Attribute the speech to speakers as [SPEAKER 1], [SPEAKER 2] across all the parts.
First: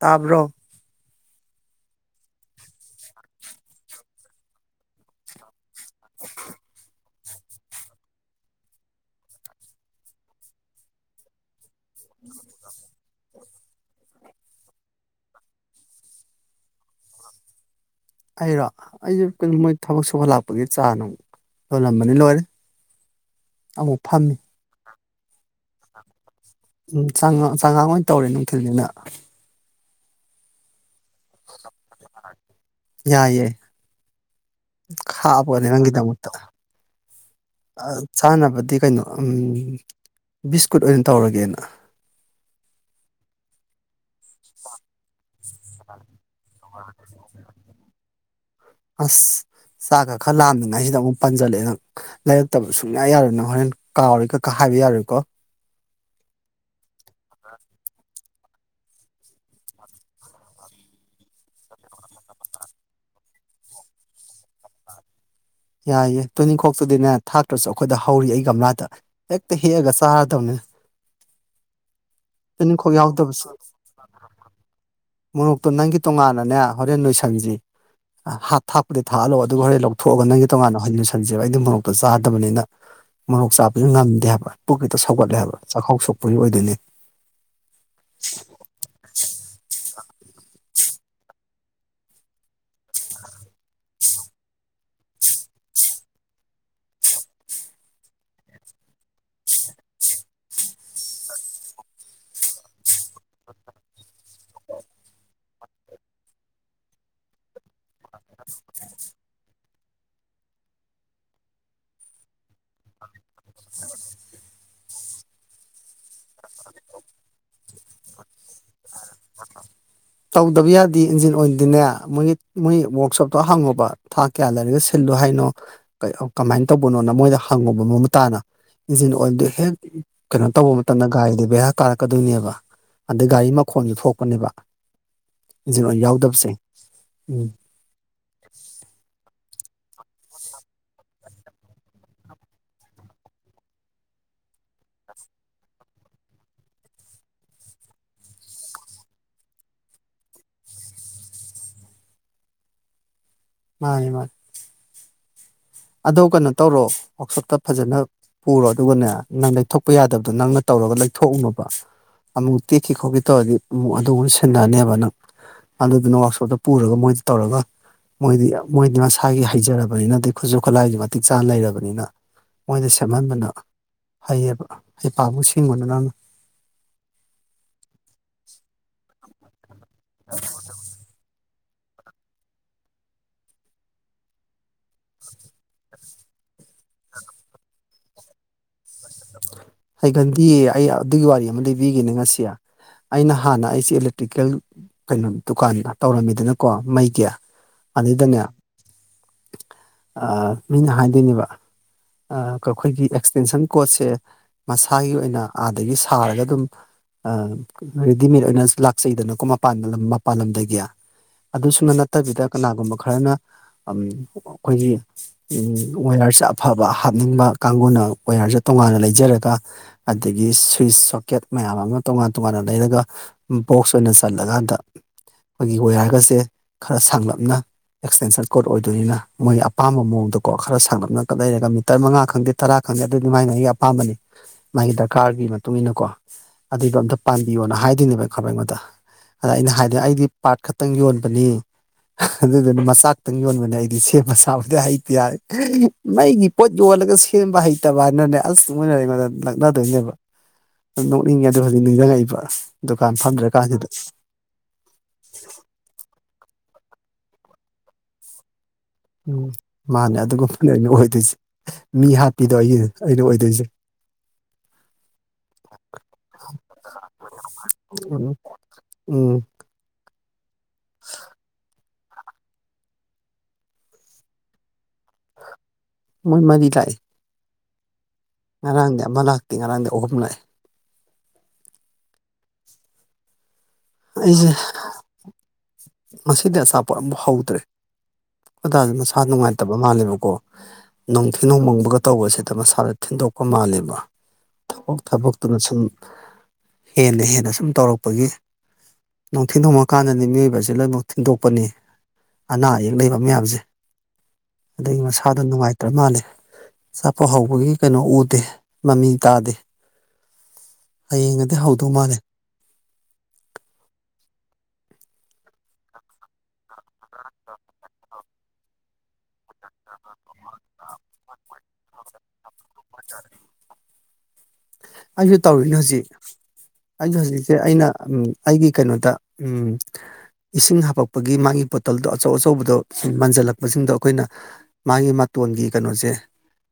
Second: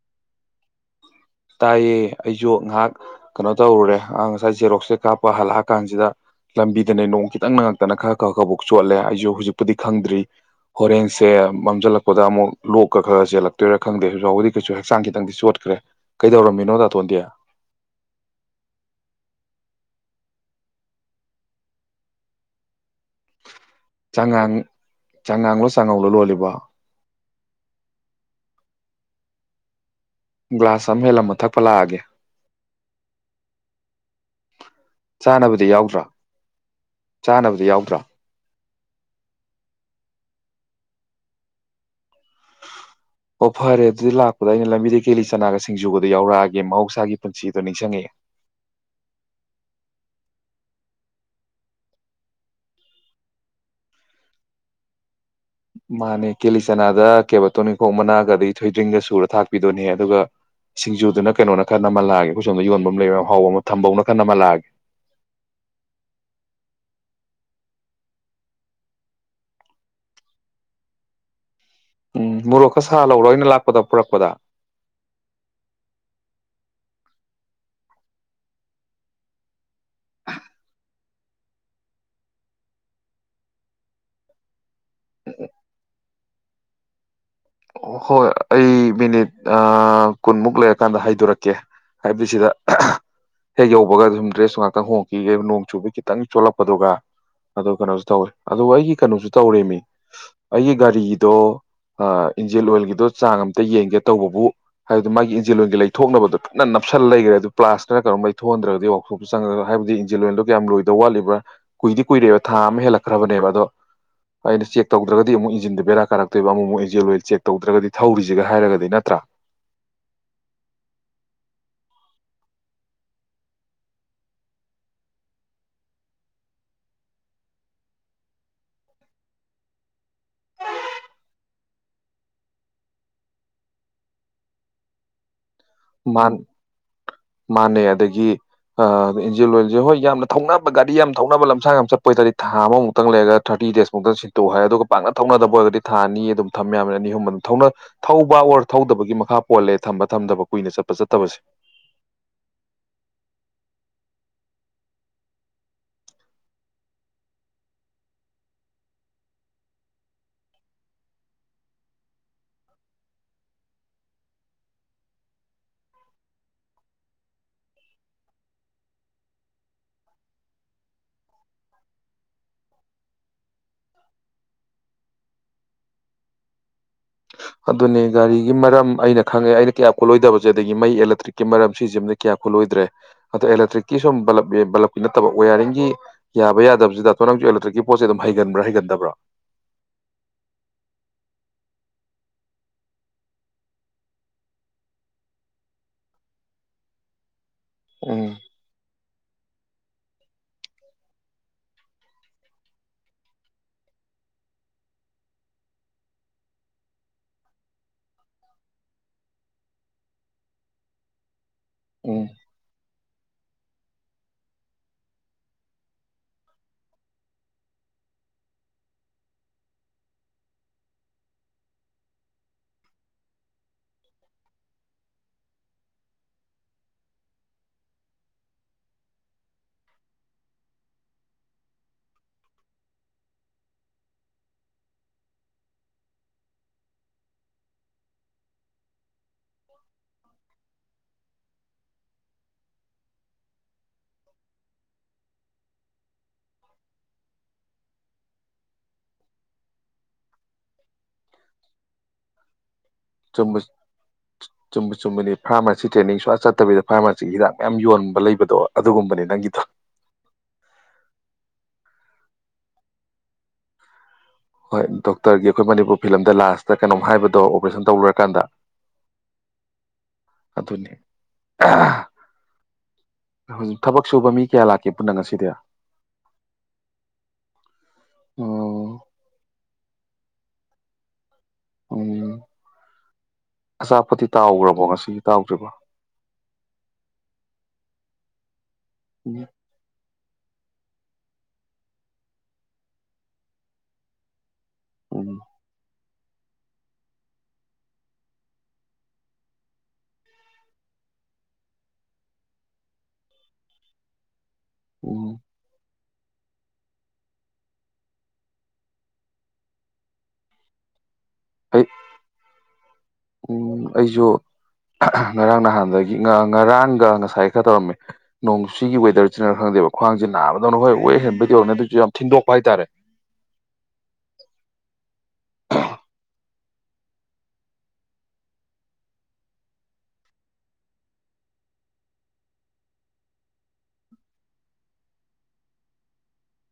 [SPEAKER 1] ꯇꯥꯕ꯭ꯔꯣ
[SPEAKER 2] ꯇꯥꯏꯌꯦ ꯑꯩꯁꯨ ꯉꯥꯏꯍꯥꯛ ꯀꯩꯅꯣ ꯇꯧꯔꯨꯔꯦ ꯑ ꯉꯁꯥꯏ ꯖꯦꯔꯣꯛꯁꯦ ꯀꯥꯞꯄ ꯍꯜꯂꯛꯑ ꯀꯥꯟꯁꯤꯗ ꯂꯝꯕꯤꯗꯅꯦ ꯅꯣꯡ ꯈꯤꯇꯪꯅꯉꯛꯇꯅ ꯈꯔ ꯈꯔ ꯈꯔꯕꯧꯛ ꯆꯣꯠꯂꯦ ꯑꯩꯁꯨ ꯍꯧꯖꯤꯛꯄꯨꯗꯤ ꯈꯪꯗ꯭ꯔꯤ ꯍꯣꯔꯦꯟꯁꯦ ꯃꯝꯁꯤꯜꯂꯛꯄꯗ ꯑꯃꯨꯛ ꯂꯣꯛ ꯀ ꯈꯔ ꯆꯦꯜꯂꯛꯇꯣꯏꯔꯥ ꯈꯪꯗꯦ ꯍꯧꯖꯤ ꯐꯥꯎꯕꯗꯤ ꯀꯩꯁꯨ ꯍꯛꯆꯥꯡ ꯈꯤꯇꯪꯗꯤ ꯆꯣꯠꯈ꯭ꯔꯦ ꯀꯩꯗꯧꯔꯝꯃꯤꯅꯣ ꯇꯥꯇꯣꯟꯗꯦ
[SPEAKER 1] ꯑꯩꯔꯣ ꯑꯩꯁꯨꯦ ꯃꯣꯏ ꯊꯕꯛ ꯁꯨꯍꯠꯂꯛꯄꯒꯤ ꯆꯥꯡ ꯛ ꯂꯣꯜꯂꯝꯕꯅꯤ ꯂꯣꯏꯔꯦ ꯑꯃꯨꯛ ꯐꯝꯃꯤ
[SPEAKER 2] ꯆꯪꯉꯥꯡꯂꯣ ꯁꯉꯧꯂꯣ ꯂꯣꯜꯂꯤꯕ
[SPEAKER 1] ꯎꯝ ꯆꯉ ꯆꯉꯥꯡ ꯑꯣꯏꯅ ꯇꯧꯔꯦ ꯅꯨꯡꯊꯤꯜꯅꯤꯅ
[SPEAKER 2] ꯒ꯭ꯂꯥꯁ ꯆꯝ ꯍꯦꯜꯂꯝꯃꯣ ꯊꯛꯄ ꯂꯥꯛꯑꯒꯦ
[SPEAKER 1] ꯈꯥꯕꯅꯦ
[SPEAKER 2] ꯆꯥꯅꯕꯗꯤ ꯌꯥꯎꯗ꯭ꯔꯥ
[SPEAKER 1] ꯅꯪꯒꯤꯗꯃꯛꯇ
[SPEAKER 2] ꯆꯥꯅꯕꯗꯤ ꯌꯥꯎꯗ꯭ꯔꯥ
[SPEAKER 1] ꯆꯥꯅꯕꯗꯤ ꯀꯩꯅꯣ ꯕꯤꯁꯀꯨꯠ ꯑꯣꯏꯅ ꯇꯧꯔꯒꯦꯅ
[SPEAKER 2] ꯑꯣ ꯐꯔꯦ ꯑꯗꯨꯗꯥ ꯂꯥ ꯗ ꯑꯩꯅ ꯂꯝꯕꯤꯗ ꯀꯦꯂꯤ ꯆꯅꯥꯒ ꯁꯤꯡꯖꯨꯕꯗ ꯌꯥꯎꯔꯛꯑꯒꯦ ꯃꯍꯧꯁꯥꯒꯤ ꯄꯨꯟꯁꯤꯗꯣ ꯅꯤꯡꯁꯤꯡꯉꯑꯦ
[SPEAKER 1] ꯑꯁ ꯆꯥꯛ ꯈ ꯈꯔ ꯂꯥꯝꯗꯉꯥꯏꯁꯤꯗ ꯑꯃꯨꯛ ꯄꯟꯖꯜꯂꯛꯑꯦ ꯅꯪ ꯂꯩꯔꯛꯇꯕ ꯁꯨꯡꯌꯥ ꯌꯥꯔꯣꯏ ꯅꯪ ꯍꯣꯔꯦꯟ ꯀꯥꯎꯔꯤ ꯀꯀꯥ ꯍꯥꯏꯕ ꯌꯥꯔꯣꯏꯀꯣ
[SPEAKER 2] ꯃꯥꯅꯦ ꯀꯦꯂꯤꯆꯅꯥꯗ ꯀꯦꯕꯇꯣ ꯏꯈꯣꯛ ꯃꯅꯥꯒ ꯑꯩ ꯊꯣꯏꯗ꯭ꯔꯤꯡꯒ ꯁꯨꯔ ꯊꯥꯛꯄꯤꯗꯣꯏꯅꯦ ꯑꯗꯨꯒ ꯁꯤꯡꯖꯨꯗꯨꯅ ꯀꯩꯅꯣꯅ ꯈꯟ ꯅꯝꯃꯟꯂꯛꯑꯒꯦ ꯑꯩꯈꯣꯏ ꯁꯣꯝꯗ ꯌꯣꯟꯐꯝ ꯑꯃ ꯂꯩꯕ ꯍꯥꯎꯕ ꯑꯃ ꯊꯝꯕꯧꯅ ꯈꯟ ꯑꯃ ꯂꯥꯛꯑꯒꯦ
[SPEAKER 1] ꯌꯥꯏꯌꯦ ꯇꯨꯅꯤꯡꯈꯣꯛꯇꯨꯗꯤꯅꯦ ꯊꯥꯛꯇ꯭ꯔꯁꯨ ꯑꯩꯈꯣꯏꯗ ꯍꯧꯔꯤ ꯑꯩ ꯒꯝꯂꯥꯗ ꯍꯦꯛꯇ ꯍꯦꯛꯑꯒ ꯆꯥꯔꯗꯕꯅꯦ
[SPEAKER 2] ꯎꯝ ꯃꯣꯔꯣꯛꯀ
[SPEAKER 1] ꯅꯤꯡꯈꯣꯛ
[SPEAKER 2] ꯁꯥꯍꯜ ꯂꯧꯔꯣ ꯑꯩꯅ
[SPEAKER 1] ꯌꯥꯎꯗꯕꯁ
[SPEAKER 2] ꯂꯥꯛꯄꯗ ꯄꯨꯔꯛꯄꯗ
[SPEAKER 1] ꯃꯣꯔꯣꯛꯇꯣ ꯅꯪꯒꯤ ꯇꯣꯉꯥꯟꯅꯅꯦ ꯍꯣꯔꯦꯟ ꯅꯣꯏꯁꯟꯖꯤ ꯍꯥꯠ ꯊꯥꯛꯄꯗꯤ ꯊꯥꯛꯍꯜꯂꯣ ꯑꯗꯨꯒ ꯍꯣꯔꯦꯟ ꯂꯧ ꯊꯣꯛꯒꯅ ꯍꯟ ꯂꯁꯤꯟꯁꯦꯕ ꯑꯩ ꯑꯗꯨ ꯃꯣꯔꯣꯛꯇ ꯆꯥꯗꯕꯅꯤꯅ ꯃꯣꯔꯣꯛ ꯆꯥꯕꯁꯨ ꯉꯝꯗꯦ ꯍꯥꯏꯕ ꯄꯨꯛ ꯍꯦꯠꯇ ꯁꯧꯒꯠꯂꯦ ꯍꯥꯏꯕ ꯆꯥꯛꯈꯥꯎ ꯁꯣꯛꯄꯩ ꯑꯣꯏꯗꯣꯏꯅꯦ
[SPEAKER 2] ꯍꯣꯏ ꯑꯩ ꯃꯤꯅꯤꯠ ꯀꯨꯟꯃꯨꯛ ꯂꯩꯔꯀꯥꯟꯗ ꯍꯥꯏꯗꯣꯔꯛꯀꯦ ꯍꯥꯏꯕꯤ ꯁꯤꯗ ꯍꯦꯛ ꯌꯧꯕꯒ ꯑꯗꯨꯝ ꯗ꯭ꯔꯦꯁ ꯈꯤꯇꯪ ꯍꯣꯡꯈꯤꯒꯦ ꯅꯣꯡ ꯆꯨꯕꯒꯤ ꯈꯤꯇꯪ ꯆꯣꯠꯂꯛꯄꯗꯨꯒ ꯑꯗꯨ ꯀꯩꯅꯣꯁꯨ ꯇꯧꯏ ꯑꯗꯨꯒ ꯑꯩꯒꯤ ꯀꯩꯅꯣꯁꯨ ꯇꯧꯔꯤꯃꯤ ꯑꯩꯒꯤ ꯒꯥꯔꯤꯗꯣ ꯏꯟꯖꯤꯜ ꯑꯣꯏꯒꯤꯗꯣ ꯆꯥꯡ ꯑꯃꯝꯇ ꯌꯦꯡꯒꯦ ꯇꯧꯕꯕꯨ ꯍꯥꯏꯕꯗꯤ ꯃꯥꯒꯤ ꯏꯟꯖꯦꯜ ꯑꯣꯏꯒꯤ ꯂꯩꯊꯣꯛꯅꯕꯗꯣ ꯐꯖ ꯅꯞꯁꯜ ꯂꯩꯈ꯭ꯔꯦ ꯑꯗꯨ ꯄ꯭ꯂꯥꯁꯇꯅ ꯀꯩꯅꯣꯝ ꯂꯩꯣꯛꯍꯟꯗ꯭ꯔꯒꯗꯤ ꯋꯥꯛꯁꯣꯞꯁꯤ ꯆꯪꯉꯒ ꯍꯥꯏꯕꯗꯤ ꯏꯟꯖꯦꯜ ꯑꯣꯏꯜꯗꯣ ꯀꯌꯥꯝ ꯂꯣꯏꯗ ꯋꯥꯠꯂꯤꯕ꯭ꯔꯥ ꯀꯨꯏꯗꯤ ꯀꯨꯏꯔꯦꯕ ꯊꯥ ꯑꯃ ꯍꯦꯜꯂꯛꯈ꯭ꯔꯕꯅꯦꯕ ꯑꯗꯣ ꯑꯩꯅ ꯆꯦꯛ ꯇꯧꯗ꯭ꯔꯒꯗꯤ ꯑꯃꯨꯛ ꯏꯟꯖꯤꯟꯗ ꯕꯦꯔꯥ ꯀꯥꯔꯛꯇꯣꯏꯕ ꯑꯃꯨꯛ ꯑꯃꯛ ꯏꯟꯖꯦꯜ ꯑꯣꯏ ꯆꯦꯛ ꯇꯧꯗ꯭ꯔꯒꯗꯤ ꯊꯧꯔꯤꯁꯤꯒ ꯍꯥꯏꯔꯒꯗꯤ ꯅꯠꯇ꯭ꯔꯥ
[SPEAKER 1] ꯇꯧꯗꯕ ꯌꯥꯗꯦ ꯏꯟꯖꯤꯟ ꯑꯣꯏꯗꯤꯅꯦ ꯃꯣꯏꯒꯤ ꯃꯣꯏ ꯋꯔꯥꯛꯛꯁꯣꯞꯇꯣ ꯍꯪꯉꯨꯕ ꯊꯥ ꯀꯌꯥ ꯂꯩꯔꯒ ꯁꯤꯜꯂꯣ ꯍꯥꯏꯅꯣ ꯀꯃꯥꯏꯅ ꯇꯧꯕꯅꯣꯅ ꯃꯣꯏꯗ ꯍꯪꯉꯨꯕ ꯃꯃꯨꯠ ꯇꯥꯅ ꯏꯟꯖꯤꯟ ꯑꯣꯏꯗꯨ ꯍꯦꯛ ꯀꯩꯅꯣ ꯇꯧꯕ ꯃꯇꯝꯗ ꯒꯥꯔꯤꯗꯨ ꯕꯦꯔꯥ ꯀꯥꯔꯛꯀꯗꯣꯏꯅꯦꯕ ꯑꯗꯩ ꯒꯥꯔꯤ ꯃꯈꯣꯟꯁꯨ ꯊꯣꯛꯄꯅꯦꯕ ꯏꯟꯖꯤꯟ ꯑꯣꯏꯜ
[SPEAKER 2] ꯃꯥꯟ
[SPEAKER 1] ꯌꯥꯎꯗꯕꯁꯦ ꯎꯝ
[SPEAKER 2] ꯃꯥꯟꯅꯦ ꯑꯗꯒꯤ ꯑ ꯏ ꯖꯤꯜ ꯑꯣꯢꯜꯁꯦ ꯍꯣꯏ ꯌꯥꯝꯅ ꯊꯧꯅꯕ ꯒꯥꯔꯤ ꯌꯥꯝ ꯊꯧꯅꯕ ꯂꯝꯁꯥꯡ ꯌꯥꯝ ꯆꯠꯄ ꯑꯣꯏꯇꯥꯔꯗꯤ ꯊꯥ ꯑꯃꯃꯨꯛꯇꯪ ꯂꯩꯔꯒ ꯊꯥꯔꯇꯤ ꯗꯦꯖꯃꯨꯛꯇ ꯁꯤꯟꯇꯣꯛ ꯍꯥꯏꯔꯦ ꯑꯗꯨꯒ ꯄꯥꯛꯅ ꯊꯧꯅꯗꯕ ꯑꯣꯏꯔꯒꯗꯤ ꯊꯥ ꯑꯅꯤ ꯑꯗꯨꯝ ꯊꯝ ꯌꯥꯕꯅꯦ ꯑꯅꯤ ꯑꯍꯨꯝꯕ ꯑꯗꯨꯝ ꯊꯧꯕ ꯑꯣꯔ ꯊꯧꯗꯕꯒꯤ ꯃꯈꯥ ꯄꯣꯜꯂꯦ ꯊꯝꯕ ꯊꯝꯗꯕ ꯀꯨꯏꯅ ꯆꯠꯄ ꯆꯠꯇꯕꯁꯦ
[SPEAKER 1] ꯃꯥꯅꯦ ꯃꯥꯅꯤ ꯑꯗꯣ ꯀꯩꯅꯣ ꯇꯧꯔꯣ ꯋꯔꯥꯛꯁꯣꯞꯇ ꯐꯖꯅ ꯄꯨꯔꯣ ꯑꯗꯨꯒꯅꯦ ꯅꯪ ꯂꯩꯊꯣꯛꯄ ꯌꯥꯗꯕꯗꯣ ꯅꯪꯅ ꯇꯧꯔꯒ ꯂꯩꯊꯣꯛꯎꯅꯣꯕ ꯑꯃꯨꯛ ꯇꯦꯛꯈꯤ ꯈꯣꯠꯈꯤ ꯇꯧꯔꯗꯤ ꯑꯃꯨꯛ ꯑꯗꯨꯒꯨꯝ ꯁꯤꯟꯅꯅꯦꯕ ꯅꯪ ꯑꯗꯨꯗꯨꯅ ꯋꯔꯥꯛꯁꯣꯞꯇ ꯄꯨꯔꯒ ꯃꯣꯏꯗ ꯇꯧꯔꯒ ꯃꯣꯏꯗꯤ ꯃꯣꯏꯗꯤ ꯃꯁꯥꯒꯤ ꯍꯩꯖꯔꯕꯅꯤꯅꯗꯤ ꯈꯨꯠꯁꯨ ꯈꯨꯠꯂꯥꯏꯒꯤ ꯃꯇꯤꯛ ꯆꯥꯅ ꯂꯩꯔꯕꯅꯤꯅ ꯃꯣꯏꯗ ꯁꯦꯝꯍꯟꯕꯅ ꯍꯩꯌꯦꯕ ꯍꯩꯄꯥꯃꯨꯛ ꯁꯤꯡꯉꯨꯅꯨ ꯅꯪꯅ
[SPEAKER 2] ꯑꯗꯨꯅꯦ ꯒꯥꯔꯤꯒꯤ ꯃꯔꯝ ꯑꯩꯅ ꯈꯪꯉꯦ ꯑꯩꯅ ꯀꯌꯥ ꯀꯣꯠꯂꯣꯏꯗꯕꯁꯦ ꯑꯗꯒꯤ ꯃꯩꯂꯛꯇ꯭ꯔꯤꯛꯀꯤ ꯃꯔꯝ ꯁꯤꯖꯤꯃꯗꯤ ꯀꯌꯥ ꯈꯨꯠꯂꯣꯏꯗ꯭ꯔꯦ ꯑꯗꯣ ꯑꯦꯂꯦꯛꯇ꯭ꯔꯤꯛꯀꯤ ꯁꯨꯝ ꯕꯂꯞ ꯕꯂꯞꯀꯤ ꯅꯠꯇꯕ ꯋꯌꯥꯔꯤꯡꯒꯤ ꯌꯥꯕ ꯌꯥꯗꯕꯁꯤꯗ ꯑꯣ ꯅꯪꯁꯨ ꯑꯦꯂꯦꯛꯇ꯭ꯔꯤꯛꯀꯤ ꯄꯣꯠꯁꯦ ꯑꯗꯨꯝ ꯍꯩꯒꯟꯕ꯭ꯔꯥ ꯍꯩꯒꯟꯗꯕ꯭ꯔ
[SPEAKER 1] ꯍꯩꯒꯟꯗꯦꯌꯦ ꯑꯩ ꯑꯗꯨꯒꯤ ꯋꯥꯔꯤ ꯑꯃ ꯂꯩ ꯄꯕꯤꯒꯅꯦ ꯉꯁꯤ ꯑꯩꯅ ꯍꯥꯟꯅ ꯑꯩꯁꯦ ꯏꯂꯦꯛꯇ꯭ꯔꯤꯀꯦꯜ ꯀꯩꯅꯣ ꯗꯨꯀꯥꯟ ꯇꯧꯔꯝꯃꯤꯗꯅꯀꯣ ꯃꯩꯒꯤ
[SPEAKER 2] ꯎꯝ
[SPEAKER 1] ꯑꯗꯩꯗꯅꯦ ꯃꯤꯅ ꯍꯥꯏꯗꯣꯏꯅꯦꯕ ꯑꯩꯈꯣꯏꯒꯤ ꯑꯦꯛꯁꯇꯦꯟꯁꯟ ꯀꯣꯠꯁꯦ ꯃꯁꯥꯒꯤ ꯑꯣꯏꯅ ꯑꯥꯗꯒꯤ ꯁꯥꯔꯒ ꯑꯗꯨꯝ ꯔꯦꯗꯤꯃꯦꯗ ꯑꯣꯏꯅ ꯂꯥꯛꯆꯩꯗꯅꯀꯣ ꯃꯄꯥꯟ ꯃꯄꯥꯟ ꯂꯝꯗꯒꯤ ꯑꯗꯨꯁꯨꯛꯅꯠ
[SPEAKER 2] ꯎꯝ
[SPEAKER 1] ꯅꯠꯇꯕꯤꯗ ꯀꯅꯥꯒꯨꯝꯕ ꯈꯔꯅ ꯑꯩꯈꯣꯏꯒꯤ ꯋꯦꯌꯥꯔꯁꯦ ꯑꯐꯕ ꯍꯥꯞꯅꯤꯡꯕ ꯀꯥꯡꯒꯅ ꯋꯦꯌꯔꯁꯦ ꯇꯣꯉꯥꯟꯅ ꯂꯩꯖꯔꯒ ꯑꯗꯒꯤ ꯁ꯭ꯋꯤꯁ ꯁꯣꯀꯦꯠ ꯃꯌꯥꯝ ꯑꯃ ꯇꯣꯉꯥꯟ ꯇꯣꯉꯥꯟꯅ ꯂꯩꯔꯒ ꯕꯣꯛꯁ ꯑꯣꯏꯅ ꯆꯜꯂꯀꯥꯟꯗ ꯑꯩꯈꯣꯏꯒꯤ ꯋꯦꯌꯔꯒꯁꯦ ꯈꯔ ꯁꯥꯡꯂꯞꯅ ꯑꯦꯛꯁꯇꯦꯟꯁꯟ ꯀꯣꯗ ꯑꯣꯏꯗꯣꯏꯅꯤꯅ ꯃꯣꯏꯒꯤ ꯑꯄꯥꯝꯕ ꯃꯑꯣꯡꯗꯀꯣ ꯈꯔ ꯁꯥꯡꯂꯞꯅ ꯂꯩꯔꯒ ꯃꯤꯇꯔ ꯃꯉꯥ ꯈꯪꯗꯦ ꯇꯔꯥ ꯈꯪꯗꯦ ꯑꯗꯨꯗꯤ ꯃꯥꯏꯅ ꯑꯩꯒꯤ ꯑꯄꯥꯝꯕꯅꯤ ꯃꯥꯒꯤ ꯗꯔꯀꯥꯔꯒꯤ ꯃꯇꯨꯡ ꯏꯟꯅꯀꯣ ꯑꯗꯨꯏꯗꯣ ꯑꯝꯇ ꯄꯥꯟꯕꯤꯌꯣꯅ ꯍꯥꯏꯗꯣꯏꯅꯦꯕ ꯈꯔ ꯑꯩꯉꯣꯟꯗ ꯑꯗ ꯑꯩꯅ ꯍꯥꯏꯗꯅ ꯑꯩꯗꯤ ꯄꯥꯔꯠ ꯈꯛꯇꯪ ꯌꯣꯟꯕꯅꯤ ꯑꯗꯨꯗꯨꯅ ꯃꯆꯥ ꯈꯛꯇꯪ ꯌꯣꯟꯕꯅꯤ ꯑꯩꯗꯤ ꯁꯦꯝꯕ ꯁꯥꯕꯗꯤ ꯍꯩꯗꯤ ꯌꯥꯔꯦ ꯃꯩꯒꯤ ꯄꯣꯠ ꯌꯣꯜꯂꯒ ꯁꯦꯝꯕ ꯍꯩꯇꯕ ꯍꯥꯏꯅꯅꯦ ꯑꯁꯅꯉꯣꯟꯗ ꯅꯛꯅꯗꯣꯏꯅꯦꯕ ꯅꯣꯛꯅꯤꯡꯉꯦ ꯑꯗꯣ ꯍꯧꯖꯤꯛ ꯅꯤꯡꯁꯤꯡꯉꯛꯏꯕ ꯗꯨꯀꯥꯟ
[SPEAKER 2] ꯆꯨꯝꯕ
[SPEAKER 1] ꯐꯝꯗ꯭ꯔꯀꯥꯟꯁꯤꯗ
[SPEAKER 2] ꯅꯠꯇꯕꯤꯗ ꯐꯥꯔꯃꯥꯁꯤꯒꯤ ꯍꯤꯗꯥꯛ ꯃꯌꯥꯝ ꯌꯣꯟꯕ ꯂꯩꯕꯗꯣ ꯑꯗꯨꯒꯨꯝꯕꯅꯤ
[SPEAKER 1] ꯎꯝ
[SPEAKER 2] ꯅꯪꯒꯤꯗꯣ
[SPEAKER 1] ꯃꯥꯅꯦ ꯑꯗꯨꯒ ꯑꯣꯏꯗꯣꯏꯁꯦ ꯃꯤ ꯍꯥ ꯄꯤꯗ ꯑꯩꯅꯦ ꯑꯩꯅ ꯑꯣꯏꯗꯣꯏꯁꯦ
[SPEAKER 2] ꯍꯣꯏ ꯗꯣꯛꯇꯔꯒꯤ ꯑꯩꯈꯣꯏ ꯃꯅꯤꯄꯨꯔ ꯐꯤꯂꯝꯗ ꯂꯥꯁꯇ ꯀꯩꯅꯣꯝ ꯍꯥꯏꯕꯗꯣ ꯑꯣꯄꯔꯦꯁꯟ
[SPEAKER 1] ꯎꯝ
[SPEAKER 2] ꯇꯧꯔꯨꯔꯀꯥꯟꯗ
[SPEAKER 1] ꯎꯝ
[SPEAKER 2] ꯑꯗꯨꯅꯦ ꯍꯧꯖꯤꯛ ꯊꯕꯛ ꯁꯨꯕ ꯃꯤ ꯀꯌꯥ ꯂꯥꯛꯀꯦ ꯄꯨꯟꯅ ꯉꯁꯤꯗꯤ
[SPEAKER 1] ꯃꯣꯏꯃꯗꯤ ꯏ ꯂꯥꯏ
[SPEAKER 2] ꯎꯝ
[SPEAKER 1] ꯉꯔꯥꯡꯗꯤ ꯑꯃ ꯂꯥꯛꯇꯦ ꯉꯔꯥꯡꯗꯤ ꯑꯍꯨꯝ ꯂꯥꯛꯑꯦ
[SPEAKER 2] ꯎꯝ ꯑꯆꯥꯄꯣꯠꯇꯤ
[SPEAKER 1] ꯑꯩꯁꯦ
[SPEAKER 2] ꯇꯥꯎꯈ꯭ꯔꯕꯣ ꯉꯁꯤꯒꯤ ꯇꯥꯎꯗ꯭ꯔꯤꯕꯣ
[SPEAKER 1] ꯉꯗꯤ ꯑꯆꯥꯄꯣꯠ ꯑꯃꯐꯥꯎ ꯍꯧꯗ꯭ꯔꯦ ꯑꯣꯗꯥꯗ ꯃꯁꯥ
[SPEAKER 2] ꯎꯝ
[SPEAKER 1] ꯅꯨꯡꯉꯥꯏꯇꯕ ꯃꯥꯜꯂꯦꯕꯀꯣ ꯅꯣꯡꯊꯤ ꯅꯣꯡ ꯃꯪꯕꯒ ꯇꯧꯕꯁꯤꯗ ꯃꯁꯥꯅ ꯊꯤꯟꯗꯣꯛꯄ ꯃꯥꯜꯂꯦꯕ ꯊꯕꯛ ꯊꯥꯕꯛꯇꯨꯅ ꯁꯨꯝ ꯍꯦꯟꯅ ꯍꯦꯟꯅ ꯁꯨꯝ ꯇꯧꯔꯛꯄꯒꯤ ꯅꯨꯡꯊꯤꯟ ꯊꯣꯡꯉꯀꯥꯟꯗꯗꯤ ꯃꯤꯑꯣꯏꯕꯁꯦ ꯂꯣꯏꯅꯃꯛ ꯊꯤꯟꯗꯣꯛꯄꯅꯤ ꯑꯅꯥ ꯑꯌꯦꯛ ꯂꯩꯕ ꯃꯌꯥꯝꯁꯦ ꯑꯗꯨꯒꯤ ꯃꯁꯥꯗꯣ
[SPEAKER 2] ꯎꯝ
[SPEAKER 1] ꯅꯨꯡꯉꯥꯏꯇ꯭ꯔ ꯃꯥꯜꯂꯦ ꯆꯥꯛꯄ ꯍꯧꯕꯒꯤ ꯀꯩꯅꯣ ꯎꯗꯦ ꯃꯃꯤ ꯇꯥꯗꯦ ꯍꯌꯦꯡꯉꯗꯤ
[SPEAKER 2] ꯑꯩ
[SPEAKER 1] ꯍꯧꯗꯧ ꯃꯥꯜꯂꯦ
[SPEAKER 2] ꯎꯝ ꯑꯩꯁꯨ ꯉꯔꯥꯡ ꯅꯍꯥꯟꯗꯒꯤ ꯉꯔꯥꯡꯒ ꯉꯁꯥꯏ ꯈꯔ ꯇꯧꯔꯝꯃꯦ ꯅꯣꯡꯁꯤꯒꯤ ꯋꯦꯗꯔꯁꯤꯅꯔ ꯈꯪꯗꯦꯕ ꯈ꯭ꯋꯥꯡꯁꯦ ꯅꯥꯕꯗꯧꯅ ꯍꯣꯏ ꯋꯦꯔ ꯍꯦꯟꯕꯩ ꯌꯧꯔꯅꯦ ꯑꯗꯨꯁꯨ ꯌꯥꯝ ꯊꯤꯟꯗꯣꯛ ꯄꯥꯏꯇꯥꯔꯦ
[SPEAKER 1] ꯑꯩꯁꯨ ꯇꯧꯔꯤꯅꯦ ꯍꯧꯖꯤꯛ ꯑꯩꯁꯨ ꯍꯧꯖꯤꯛꯁꯦ ꯑꯩꯅ ꯑꯩꯒꯤ ꯀꯩꯅꯣꯗ ꯎ ꯏꯁꯤꯡ ꯍꯥꯄꯛꯄꯒꯤ ꯃꯥꯒꯤ ꯕꯣꯇꯜꯗꯣ ꯑꯆꯧ ꯑꯆꯧꯕꯗꯣ ꯃꯟꯖꯜꯂꯛꯄꯁꯤꯡꯗꯣ ꯑꯩꯈꯣꯏꯅ ꯃꯥꯒꯤ ꯃꯇꯣꯟꯒꯤ ꯀꯩꯅꯣꯁꯦ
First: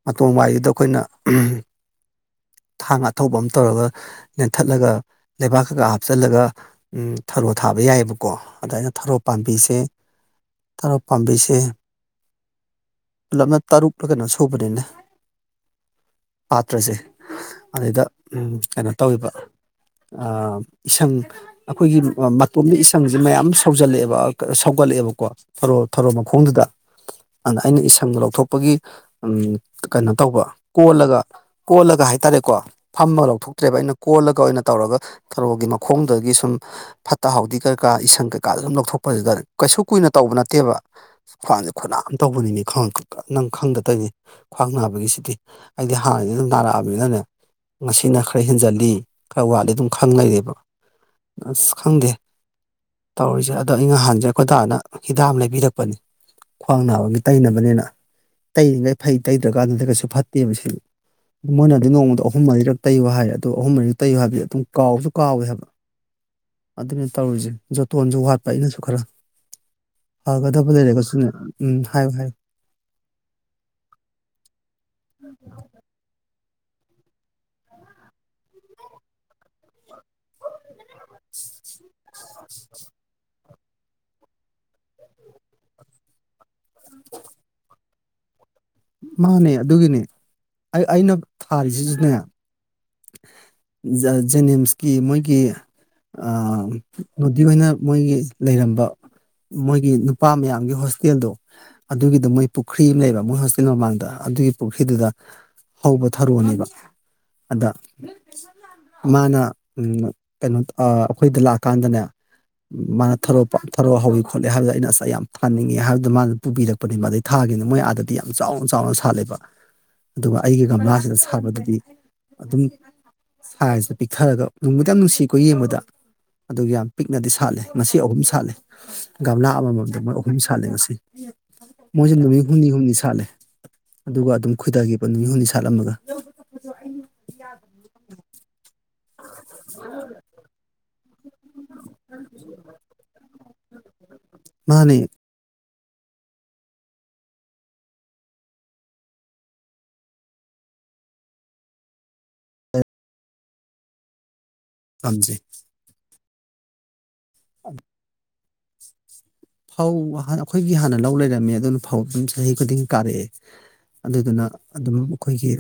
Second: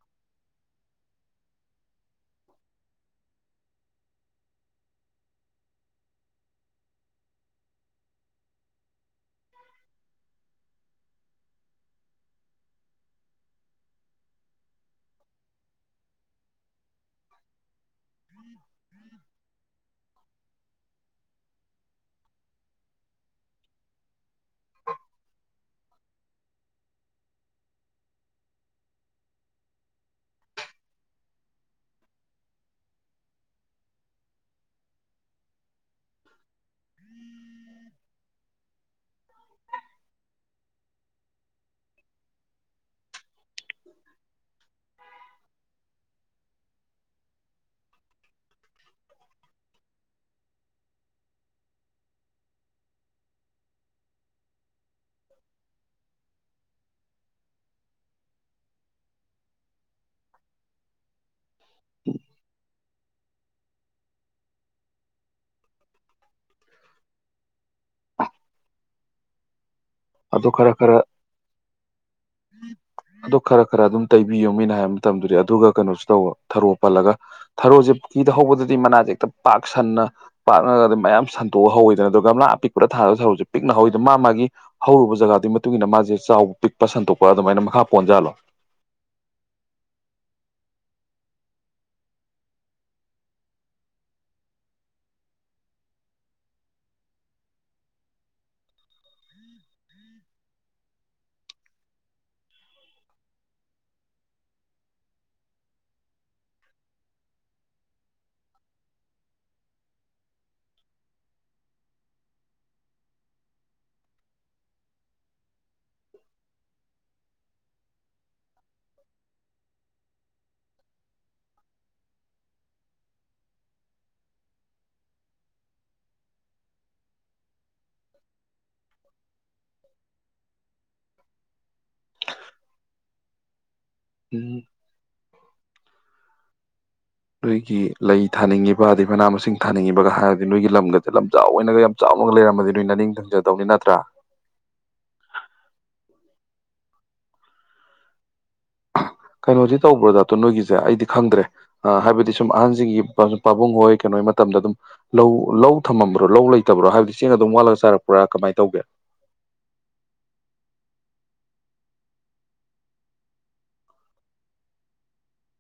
[SPEAKER 1] ꯃꯇꯣꯟ ꯋꯥꯏꯗꯨꯗ ꯑꯩꯈꯣꯏꯅ ꯊꯥꯡ ꯑꯊꯧꯕ ꯑꯃ ꯇꯧꯔꯒ ꯂꯦꯟꯊꯠꯂꯒ ꯂꯩꯕꯥꯛ ꯀꯀꯥ ꯍꯥꯞꯆꯤꯜꯂꯒ ꯊꯔꯣ ꯊꯥꯕ ꯌꯥꯏꯑꯕꯀꯣ ꯑꯗꯨ ꯑꯩꯅ ꯊꯔꯣ ꯄꯥꯝꯕꯤꯁꯦ ꯊꯔꯣ ꯄꯥꯝꯕꯤꯁꯦ ꯄꯨꯂꯞꯅ ꯇꯔꯨꯛꯂ ꯀꯩꯅꯣ ꯁꯨꯕꯅꯤꯅ ꯄꯥꯇ꯭ꯔꯁꯦ ꯑꯗꯨꯗ ꯀꯩꯅꯣ ꯇꯧꯕ ꯏꯁꯪ ꯑꯩꯈꯣꯏꯒꯤ ꯃꯇꯣꯝꯕꯤ ꯏꯁꯪꯁꯦ ꯃꯌꯥꯝ ꯁꯧꯖꯜꯂꯛꯑꯦꯕ ꯁꯧꯒꯠꯂꯛꯑꯦꯕꯀꯣ ꯊꯔꯣ ꯃꯈꯣꯡꯗꯨꯗ ꯑꯗꯨꯗ ꯑꯩꯅ ꯏꯁꯪ ꯂꯧꯊꯣꯛꯄꯒꯤ ꯀꯩꯅꯣ ꯇꯧꯕ ꯀꯣꯜꯂꯒ ꯀꯣꯜꯂꯒ ꯍꯥꯏ ꯍꯥꯏꯔꯦꯀꯣ ꯐꯝꯃ ꯂꯧꯊꯣꯛꯇ꯭ꯔꯦꯕ ꯑꯩꯅ ꯀꯣꯜꯂꯒ ꯑꯣꯏꯅ ꯇꯧꯔꯒ ꯊꯔꯣꯒꯤ ꯃꯈꯣꯡꯗꯒꯤ ꯁꯨꯝ ꯐꯠꯇ ꯍꯥꯎꯊꯤ ꯀꯩꯀꯥ ꯏꯁꯪ ꯀꯩꯀꯥ ꯁꯨꯝ ꯂꯧꯊꯣꯛꯄ ꯍꯥꯏꯔ ꯀꯩꯁꯨ ꯀꯨꯏꯅ ꯇꯧꯕ ꯅꯠꯇꯦꯕ ꯈ꯭ꯋꯥꯡꯁꯦ ꯈꯨꯅꯥ ꯑꯃ ꯇꯧꯕꯅꯤ ꯅꯪ ꯈꯪꯗ ꯇꯣꯏꯅꯤ ꯈ꯭ꯋꯥꯡ ꯅꯥꯕꯒꯤꯁꯤꯗꯤ ꯑꯩꯗꯤ ꯍꯥꯟꯅꯩ ꯅꯥꯔꯛꯑ ꯑꯗꯨꯅꯅꯦ ꯉꯁꯤꯅ ꯈꯔ ꯍꯦꯟꯖꯜꯂꯤ ꯈꯔ ꯋꯥꯠꯂꯤ ꯑꯗꯨꯝ ꯈꯪꯅꯔꯕ ꯑꯁ ꯈꯪꯗꯦ ꯇꯧꯔꯤꯁꯦ ꯑꯗꯣ ꯑꯩ ꯅꯍꯥꯟꯁꯦ ꯑꯩꯈꯣꯏꯇꯥꯅ ꯍꯤꯗꯝ ꯂꯩꯕꯤꯔꯛꯄꯅꯤ ꯈ꯭ꯋꯥꯡ ꯅꯥꯕꯒꯤ ꯇꯩꯅꯅꯕꯅꯤꯅ ꯇꯩꯔꯤꯉꯩ ꯐꯩ ꯇꯩꯗ꯭ꯔꯀꯥꯟꯗꯨꯗ ꯀꯩꯁꯨ ꯐꯠꯇꯦꯕ ꯁꯤ ꯃꯣꯏꯅ ꯑꯗꯨ ꯅꯣꯡꯃꯗ ꯑꯍꯨꯝ ꯃꯔꯤꯔꯛ ꯇꯩꯌꯨ ꯍꯥꯏ ꯑꯗꯣ ꯑꯍꯨꯝ ꯃꯔꯤꯁꯨ ꯇꯩꯌꯨ ꯍꯥꯏꯕꯗꯤ ꯑꯗꯨꯝ ꯀꯥꯎꯕꯁꯨ ꯀꯥꯎꯋꯦ ꯍꯥꯏꯕ ꯑꯗꯨꯅ ꯇꯧꯔꯤꯁꯦ ꯖꯣꯇꯣꯟꯁꯨ ꯋꯥꯠꯄ ꯑꯩꯅꯁꯨ ꯈꯔ
[SPEAKER 2] ꯑꯗꯨ
[SPEAKER 1] ꯐꯒꯗꯕ
[SPEAKER 2] ꯈꯔ ꯈꯔ
[SPEAKER 1] ꯂꯩꯔꯒꯁꯨꯅꯦ ꯎꯝ ꯍꯥꯏꯌꯨ ꯍꯥꯏꯌꯨ
[SPEAKER 2] ꯑꯗꯨ ꯈꯔ ꯈꯔ ꯑꯗꯨꯝ ꯇꯩꯕꯤꯌꯣ ꯃꯤꯅ ꯍꯥꯏꯕ ꯃꯇꯝꯝꯗꯗꯤ ꯑꯗꯨꯒ ꯀꯩꯅꯣꯁꯨ ꯇꯧꯕ ꯊꯔꯣ ꯄꯜꯂꯒ ꯊꯔꯣꯁꯦ ꯄꯨꯀꯤꯗ ꯍꯧꯕꯗꯗꯤ ꯃꯅꯥꯁꯦ ꯍꯦꯛꯇ ꯄꯥꯛꯁꯟꯅ ꯄꯥꯛꯅꯒ ꯑꯗꯨꯝ ꯃꯌꯥꯝ ꯁꯟꯇꯣꯛꯍꯧꯋꯗꯅ ꯑꯗꯨꯒꯒ ꯃꯥ ꯑꯄꯤꯛꯄꯗꯥꯔꯁꯦ ꯄꯤꯛꯅ ꯍꯧꯋꯏꯗꯣ ꯃꯥ ꯃꯥꯒꯤ ꯍꯧꯔꯨꯕ ꯖꯒꯥꯗꯨꯒꯤ ꯃꯇꯨꯡ ꯏꯟꯅ ꯃꯥꯁꯦ ꯆꯥꯎꯕ ꯄꯤꯛꯄ ꯁꯟꯇꯣꯛꯄ ꯑꯗꯨꯃꯥꯏꯅ ꯃꯈꯥ ꯄꯣꯟꯖꯥꯜꯂꯣ
[SPEAKER 1] ꯃꯥꯅꯦ ꯑꯗꯨꯒꯤꯅꯦ ꯑꯩ ꯑꯩꯅ ꯊꯥꯔꯤꯁꯤꯁꯤꯅꯦ ꯖꯦꯅꯤꯝꯁꯀꯤ ꯃꯣꯏꯒꯤ ꯅꯨꯣꯗꯤ ꯑꯣꯏꯅ ꯃꯣꯏꯒꯤ ꯂꯩꯔꯝꯕ ꯃꯣꯏꯒꯤ ꯅꯨꯄꯥ ꯃꯌꯥꯝꯒꯤ ꯍꯣꯁꯇꯦꯜꯗꯣ ꯑꯗꯨꯒꯤꯗꯣ ꯃꯣꯏ ꯄꯨꯈ꯭ꯔꯤ ꯑꯃ ꯂꯩꯕ ꯃꯣꯏ ꯍꯣꯁꯇꯦꯜ ꯃꯃꯥꯡꯗ ꯑꯗꯨꯒꯤ ꯄꯨꯈ꯭ꯔꯤꯗꯨꯗ ꯍꯧꯕ ꯊꯧꯔꯣꯅꯦꯕ ꯑꯗ ꯃꯥꯅ ꯀꯩꯅꯣ ꯑꯩꯈꯣꯏꯗ ꯂꯥꯛꯀꯥꯟꯗꯅꯦ ꯃꯥꯅ ꯊꯔꯣ ꯊꯔꯣ ꯍꯧꯋꯤ ꯈꯣꯠꯂꯤꯦ ꯍꯥꯏꯕꯗ ꯑꯩꯅ ꯑꯁ ꯌꯥꯝ ꯊꯥꯅꯤꯡꯉꯦ ꯍꯥꯏꯕꯗ ꯃꯥꯅ ꯄꯨꯕꯤꯔꯛꯄꯅꯤ ꯃꯥꯗꯩ ꯊꯥꯒꯅ ꯃꯣꯏ ꯑꯥꯗꯗꯤ ꯌꯥꯝ ꯆꯥꯎꯅ ꯆꯥꯎꯅ ꯁꯥꯠꯂꯦꯕ ꯑꯗꯨꯒ ꯑꯩꯒꯤ ꯒꯝꯂꯥꯁꯤꯗ ꯁꯥꯕꯗꯗꯤ ꯑꯗꯨꯝ ꯁꯥꯏꯖꯇ ꯄꯤꯛꯊꯔꯒ ꯅꯅꯨꯡꯃꯗꯤ ꯌꯥꯝ ꯅꯨꯡꯁꯤꯀꯣ ꯌꯦꯡꯕꯗ ꯑꯗꯨ ꯌꯥꯝ ꯄꯤꯛꯅꯗꯤ ꯁꯥꯠꯂꯦ ꯉꯁꯤ ꯑꯍꯨꯝ ꯁꯥꯠꯂꯦ ꯒꯝꯂꯥ ꯑꯃꯃꯝꯗ ꯃꯣꯏ ꯑꯍꯨꯝ ꯁꯥꯠꯂꯦ ꯉꯁꯤ ꯃꯣꯏꯁꯨ ꯅꯨꯃꯤꯠ ꯍꯨꯝꯅꯤ ꯍꯨꯝꯅꯤ ꯁꯥꯠꯂꯦ ꯑꯗꯨꯒ ꯑꯗꯨꯝ
[SPEAKER 2] ꯎꯝ
[SPEAKER 1] ꯈꯣꯏꯗꯥ ꯄ ꯅꯨꯃꯤꯅꯤꯠ ꯍꯨꯝꯅꯤ ꯁꯥꯠꯂꯝꯃꯒ
[SPEAKER 2] ꯑꯩꯏꯒꯤ ꯂꯩ ꯊꯥꯅꯤꯡꯉꯤꯕ ꯃꯅꯥ ꯃꯁꯤꯡ ꯊꯥꯅꯤꯡꯉꯤꯕꯒ ꯍꯥꯏꯔꯗꯤ ꯅꯣꯏꯒꯤ ꯂꯝꯒꯗ ꯁ ꯂꯝꯆꯥꯎ ꯑꯣꯏꯅꯒ ꯌꯥꯝ ꯆꯥꯎꯅꯒ ꯂꯩꯔꯃꯗꯤ ꯅꯣꯏ ꯅ ꯅꯤꯡ ꯊꯪꯖꯔꯦ
[SPEAKER 1] ꯃꯥꯅꯤ
[SPEAKER 2] ꯀꯩꯅꯣꯗꯤ ꯇꯧꯕ꯭ꯔꯣꯗꯣ ꯅꯣꯏꯒꯤꯁꯦ ꯑꯩꯗꯤ ꯈꯪꯗ꯭ꯔꯦ ꯍꯥꯏꯕꯗꯤ ꯁꯨꯝ ꯑꯍꯟꯁꯤꯡꯒꯤ ꯄꯥꯕꯨꯡ ꯍꯣꯏ ꯀꯩꯅꯣꯣꯏ ꯃꯇꯝꯗ ꯑꯗꯨꯝ ꯂꯧ
[SPEAKER 1] ꯄꯥꯝꯖꯩ
[SPEAKER 2] ꯂꯧ ꯊꯝꯃꯝꯕ ꯂꯧ ꯂꯩꯇꯕ꯭ꯔꯣ ꯍꯥꯏꯕꯗꯤꯕꯁꯤ ꯆꯁꯤꯡ ꯑꯗꯨꯝ ꯋꯥꯠꯂꯒ ꯁꯥꯔꯛꯄ꯭ꯔꯥ ꯀꯃꯥꯏ ꯇꯧꯒꯦ
[SPEAKER 1] ꯐꯧ ꯑꯩꯈꯣꯏꯒꯤ ꯍꯥꯟꯅ ꯂꯧ ꯂꯩꯔꯝꯃꯦ ꯑꯗꯨꯅ ꯐꯧ ꯑꯗꯨꯝ ꯆꯍꯤ ꯈꯨꯗꯤꯡꯒꯤ ꯀꯥꯔꯛꯑꯦ ꯑꯗꯨꯗꯨꯅ ꯑꯗꯨꯝ ꯑꯩꯈꯣꯏꯒꯤ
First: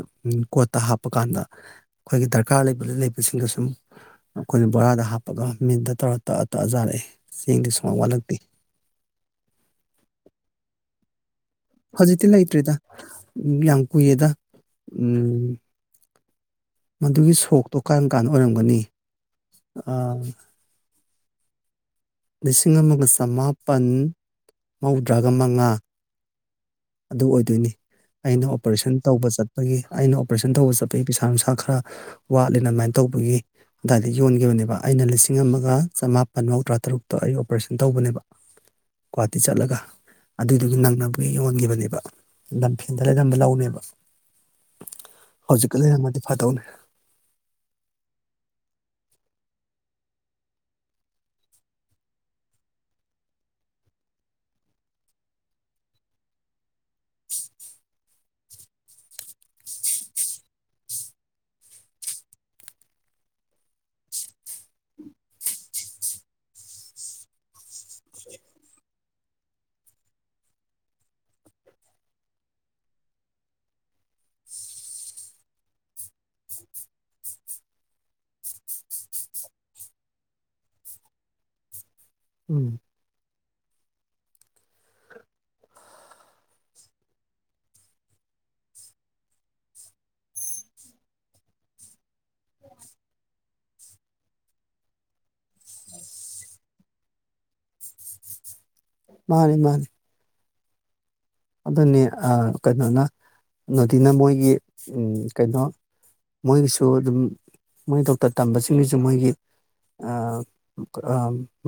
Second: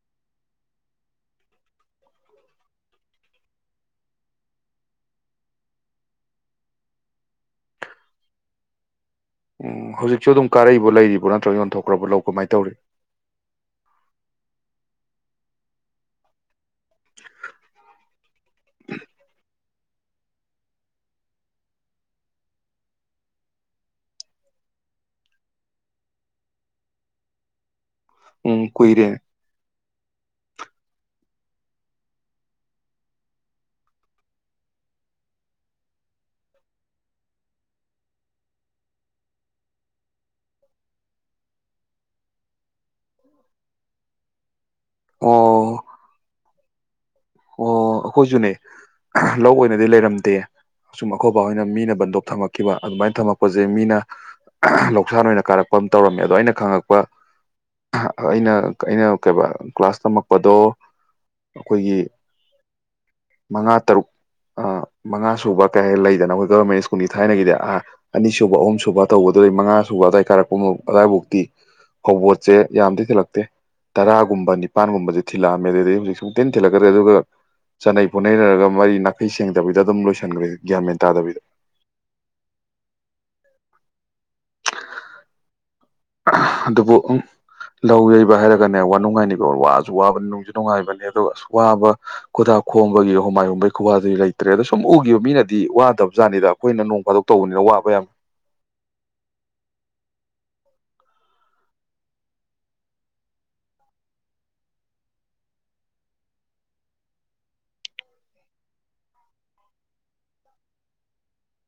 [SPEAKER 1] ꯀꯣꯠꯇ ꯍꯥꯞꯄ ꯀꯥꯟꯗ ꯑꯩꯈꯣꯏꯒꯤ ꯗꯔꯀꯥꯔ ꯂꯩꯕꯗ ꯂꯩꯕꯁꯤꯡꯗ ꯁꯨꯝ ꯑꯩꯈꯣꯏꯅ ꯕꯣꯔꯥꯗ ꯍꯥꯞꯄꯒ ꯃꯤꯟꯗ ꯇꯧꯔ ꯇꯛꯑ ꯇꯛꯑꯖꯥꯔꯛꯑꯦ ꯆꯦꯡꯗꯤ ꯁꯨꯃꯥꯡ ꯋꯥꯠꯂꯛꯇꯦ
[SPEAKER 2] ꯍꯧꯖꯤꯛꯁꯨ ꯑꯗꯨꯝ ꯀꯥꯔꯛꯏꯕꯣ ꯂꯩꯔꯤꯕꯔꯤꯕ꯭ꯔꯣ ꯅ
[SPEAKER 1] ꯍꯧꯖꯤꯛꯇꯤ ꯂꯩꯇ꯭ꯔꯤꯗ ꯌꯥꯝ ꯀꯨꯏꯌꯦꯗ ꯎꯝ ꯃꯗꯨꯒꯤ ꯁꯣꯛꯇꯣ ꯀꯔꯝ ꯀꯥꯟꯅ ꯑꯣꯏꯔꯝꯒꯅꯤ ꯑ ꯂꯤꯁꯤꯡ ꯑꯃꯒ ꯆꯃꯥꯄꯜ ꯃꯧꯗ꯭ꯔꯥꯒ ꯃꯉꯥ ꯑꯗꯨ ꯑꯣꯏꯗꯣꯏꯅꯤ ꯑꯩꯅ
[SPEAKER 2] ꯎꯝ
[SPEAKER 1] ꯑꯣꯄꯔꯦꯁꯟ
[SPEAKER 2] ꯀꯨꯏꯔꯦ
[SPEAKER 1] ꯇꯧꯕ ꯆꯠꯄꯒꯤ ꯑꯩꯅ ꯑꯣꯄꯔꯦꯁꯟ ꯇꯧꯕ ꯆꯠꯄꯒꯤ ꯄꯩꯥ ꯄꯩꯁꯥ ꯅꯨꯡꯁꯥ ꯈꯔ ꯋꯥꯠꯂꯦꯅ ꯑꯗꯨꯃꯥꯏꯅ ꯇꯧꯕꯒꯤ ꯑꯗꯨꯏꯗ ꯌꯣꯟꯈꯤꯕꯅꯦꯕ ꯑꯩꯅ ꯂꯤꯁꯤꯡ ꯑꯃꯒ ꯆꯃꯥꯄꯟ ꯃꯧꯗ꯭ꯔꯥ ꯇꯔꯨꯛꯇ ꯑꯩ ꯑꯣꯄꯔꯦꯁꯟ ꯇꯧꯕꯅꯦꯕ ꯒꯨꯍꯥꯇꯤ ꯆꯠꯂꯒ ꯑꯗꯨꯏꯗꯨꯒꯤ ꯅꯪꯅꯕꯒꯤ ꯌꯣꯟꯈꯤꯕꯅꯦ ꯅꯦ ꯂꯝꯐꯦꯟꯗ ꯂꯩꯔꯝꯕ ꯂꯧꯅꯦꯕ ꯍꯧꯖꯤꯛꯀ
[SPEAKER 2] ꯑꯣ
[SPEAKER 1] ꯂꯩꯌꯥꯝꯅꯗꯤ ꯐꯗꯧꯅꯦ
[SPEAKER 2] ꯑꯣ ꯑꯩꯈꯣꯏꯁꯨꯅꯦ ꯂꯧ ꯑꯣꯏꯅꯗꯤ ꯂꯩꯔꯝꯗꯦ ꯑꯁꯨꯝ ꯑꯩꯈꯣꯏꯕ ꯍꯣꯏꯅ ꯃꯤꯅ ꯕꯟꯗꯣꯞ ꯊꯝꯃꯛꯈꯤꯕ ꯑꯗꯨꯃꯥꯏꯅ ꯊꯝꯃꯛꯄꯁꯦ ꯃꯤꯅ ꯂꯧꯁꯥꯟ ꯑꯣꯏꯅ ꯀꯥꯔꯛꯄ ꯑꯃ ꯇꯧꯔꯝꯃꯦ ꯑꯗꯣ ꯑꯩꯅ ꯈꯪꯉꯛꯄ ꯑꯩꯅ ꯑꯩꯅ ꯀꯩ ꯀ꯭ꯂꯥꯁ ꯇꯝꯃꯛꯄꯗꯣ ꯑꯩꯈꯣꯏꯒꯤ ꯃꯉꯥ ꯇꯔꯨꯛ ꯃꯉꯥ ꯁꯨꯕ ꯀꯩ ꯍꯥꯏ ꯂꯩꯗꯅ ꯑꯩꯈꯣꯏ ꯒꯚꯔꯃꯦꯟ ꯁ꯭ꯀꯨꯜꯒꯤ ꯊꯥꯏꯅꯒꯤꯗꯤ ꯑ ꯑꯅꯤ ꯁꯕ ꯑꯍꯨꯝ ꯁꯨꯕ ꯇꯧꯕꯗꯗꯒꯤ ꯃꯉꯥ ꯁꯨꯕ ꯑꯗꯨꯋꯥꯏ ꯀꯥꯔꯛꯄ ꯑꯗꯨꯋꯥꯏꯐꯥꯎꯗꯤꯤ ꯐꯧꯕꯣꯠꯁꯦ ꯌꯥꯝꯗꯤꯤ ꯊꯤꯜꯂꯛꯇꯦ ꯇꯔꯥꯒꯨꯝꯕ ꯅꯤꯄꯜꯒꯨꯝꯕꯁꯦ ꯊꯤꯜꯂꯛꯑꯝꯃꯦ ꯑꯗꯨꯗꯒꯤ ꯍꯧꯖꯤꯛ ꯁ ꯇꯦꯟ ꯊꯤꯜꯂꯛꯀꯗ꯭ꯔꯦ ꯑꯗꯨꯒ ꯆꯠꯅꯩ ꯄꯨꯅꯩꯅꯔꯒ ꯃꯔꯤ ꯅꯥꯈꯩ ꯁꯦꯡꯗꯕꯤꯗ ꯑꯗꯨꯝ ꯂꯣꯏꯁꯤꯟꯈ꯭ꯔꯦ ꯒ꯭ꯌꯥꯃꯦꯟ ꯇꯥꯗꯕꯤꯗ
[SPEAKER 1] ꯎꯝ
[SPEAKER 2] ꯑꯗꯨꯕꯨ ꯂꯧ ꯌꯩꯕ ꯍꯥꯏꯔꯒꯅꯦ ꯋꯥ ꯅꯨꯡꯉꯥꯏꯅꯤꯀꯣ ꯋꯥꯁꯨ ꯋꯥꯕꯅꯤ ꯅꯨꯡꯁꯨ ꯅꯨꯡꯉꯥꯏꯕꯅꯤ ꯑ ꯑꯁ ꯋꯥꯕ ꯈꯨꯗꯥꯥꯛ ꯈꯣꯡꯕꯒꯤ ꯍꯨꯃꯥꯏ ꯍꯨꯝꯕꯒꯤ ꯈꯨꯋꯥꯗꯨꯗꯤ ꯂꯩꯇ꯭ꯔꯦ ꯑꯗꯣ ꯁꯨꯝ ꯎꯈꯤꯕ ꯃꯤꯅꯗꯤ ꯋꯥꯗꯕ ꯖꯥꯠꯅꯤꯗ ꯑꯩꯈꯣꯏꯅ ꯅꯣꯡ ꯐꯥꯗꯣꯛ ꯇꯧꯕꯅꯤꯅ ꯋꯥꯕ ꯌꯥꯝ
[SPEAKER 1] ꯃꯥꯅꯤ ꯃꯥꯅꯤ ꯑꯗꯨꯅꯤ ꯀꯩꯅꯣꯅ ꯅꯨꯗꯤꯅ ꯃꯣꯏꯒꯤ ꯀꯩꯅꯣ ꯃꯣꯏꯒꯤꯁꯨ ꯑꯗꯨꯝ ꯃꯣꯏ ꯗꯣꯛꯇꯔ ꯇꯝꯕꯁꯤꯡꯒꯤꯁꯨ ꯃꯣꯏꯒꯤ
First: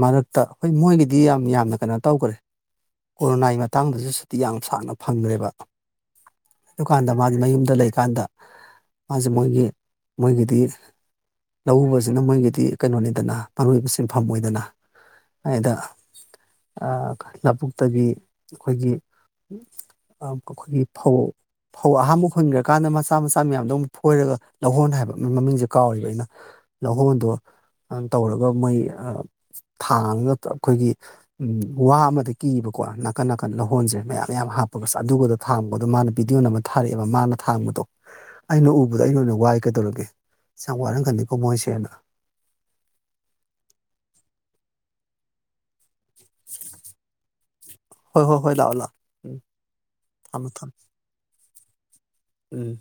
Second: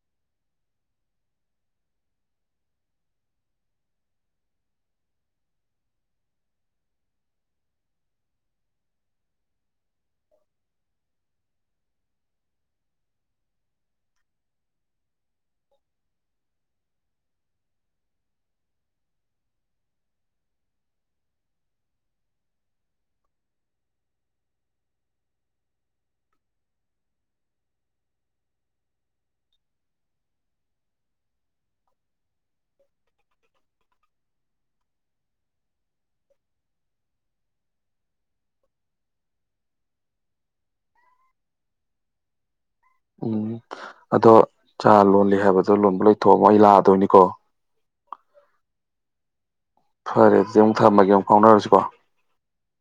[SPEAKER 1] ꯃꯔꯛꯇ ꯍꯣꯏ ꯃꯣꯏꯒꯤꯗꯤ ꯌꯥꯝ ꯌꯥꯝꯅ ꯀꯩꯅꯣ ꯇꯧꯈ꯭ꯔꯦ ꯀꯣꯔꯣꯅꯥꯒꯤ ꯃꯇꯥꯡꯗꯁꯨ ꯤ ꯌꯥꯝ ꯁꯥꯡꯅ ꯐꯪꯈ꯭ꯔꯦꯕ ꯑꯗꯨꯀꯥꯟꯗ ꯃꯥꯁ ꯃꯌꯨꯝꯗ ꯂꯩꯀꯥꯟꯗ ꯃꯥꯁꯦ ꯃꯣꯏꯒꯤ ꯃꯣꯏꯒꯤꯗꯤ ꯂꯧꯎꯕꯁꯤꯅ ꯃꯣꯏꯒꯤꯗꯤ ꯀꯩꯅꯣꯅꯤꯗꯅ ꯃꯔꯨꯣꯏꯕ ꯁꯤꯟꯐꯝ ꯑꯣꯏꯗꯅ ꯍꯥꯏꯗ ꯂꯧꯕꯨꯛꯇꯒꯤ ꯑꯩꯈꯣꯏꯒꯤ ꯑꯩꯈꯣꯏꯒꯤ ꯐꯧ ꯐꯧ ꯑꯍꯥꯝꯕ ꯍꯨꯟꯈ꯭ꯔꯀꯥꯟꯗ ꯃꯆꯥ ꯃꯆꯥ ꯃꯌꯥꯝꯗꯣ ꯑꯃꯨꯛ ꯐꯣꯏꯔꯒ ꯂꯧꯍꯣꯟ ꯍꯥꯏꯕ ꯃꯃꯤꯡꯁꯦ ꯀꯥꯎꯔꯤꯕ ꯑꯩꯅ ꯂꯧꯍꯣꯟꯗꯣ ꯇꯧꯔꯒ ꯃꯣꯏ ꯊꯥꯡꯉꯒ ꯑꯩꯈꯣꯏꯒꯤ ꯋꯥ ꯑꯃꯗ ꯀꯤꯕꯀꯣ ꯅꯥꯀꯟ ꯅꯥꯀꯟ ꯂꯧꯍꯣꯟꯁꯦ ꯃꯌꯥꯝ ꯃꯌꯥꯝ ꯍꯥꯞꯄꯒꯁꯦ ꯑꯗꯨꯒꯗ ꯊꯥꯡꯕꯗꯣ ꯃꯥꯅ ꯚꯤꯗꯤꯑꯣꯅ ꯑꯃ ꯊꯥꯔꯛꯑꯦꯕ ꯃꯥꯅ ꯊꯥꯡꯕꯗꯣ ꯑꯩꯅ ꯎꯕꯗꯣ ꯑꯩꯅ ꯑꯣꯏꯅ ꯋꯥꯏ ꯀꯩꯗꯧꯔꯒꯦ ꯁꯤ ꯌꯥꯝ ꯋꯥꯔꯝꯒꯅꯤꯀꯣ ꯃꯣꯏꯁꯦꯅ
[SPEAKER 2] ꯎꯝ ꯑꯗꯣ ꯆ ꯂꯣꯜꯂꯤ ꯍꯥꯏꯕꯗꯣ ꯂꯣꯟꯕ ꯂꯣꯏꯊꯣꯛꯑꯃꯣ ꯑꯩ ꯂꯥꯛꯑꯗꯣꯏꯅꯤꯀꯣ
[SPEAKER 1] ꯍꯣꯏ ꯍꯣꯏ ꯍꯣꯏ ꯂꯥꯛꯑꯣ ꯂꯥꯛꯑꯣ ꯎꯝ
[SPEAKER 2] ꯐꯔꯦ
[SPEAKER 1] ꯊꯝꯃꯣ
[SPEAKER 2] ꯑꯗꯨ
[SPEAKER 1] ꯊꯝꯃꯣ
[SPEAKER 2] ꯑꯃꯨꯛ ꯊꯝꯃꯒꯦ ꯑꯃꯨꯛ ꯐꯥꯎꯅꯔꯁꯤ
[SPEAKER 1] ꯎꯝ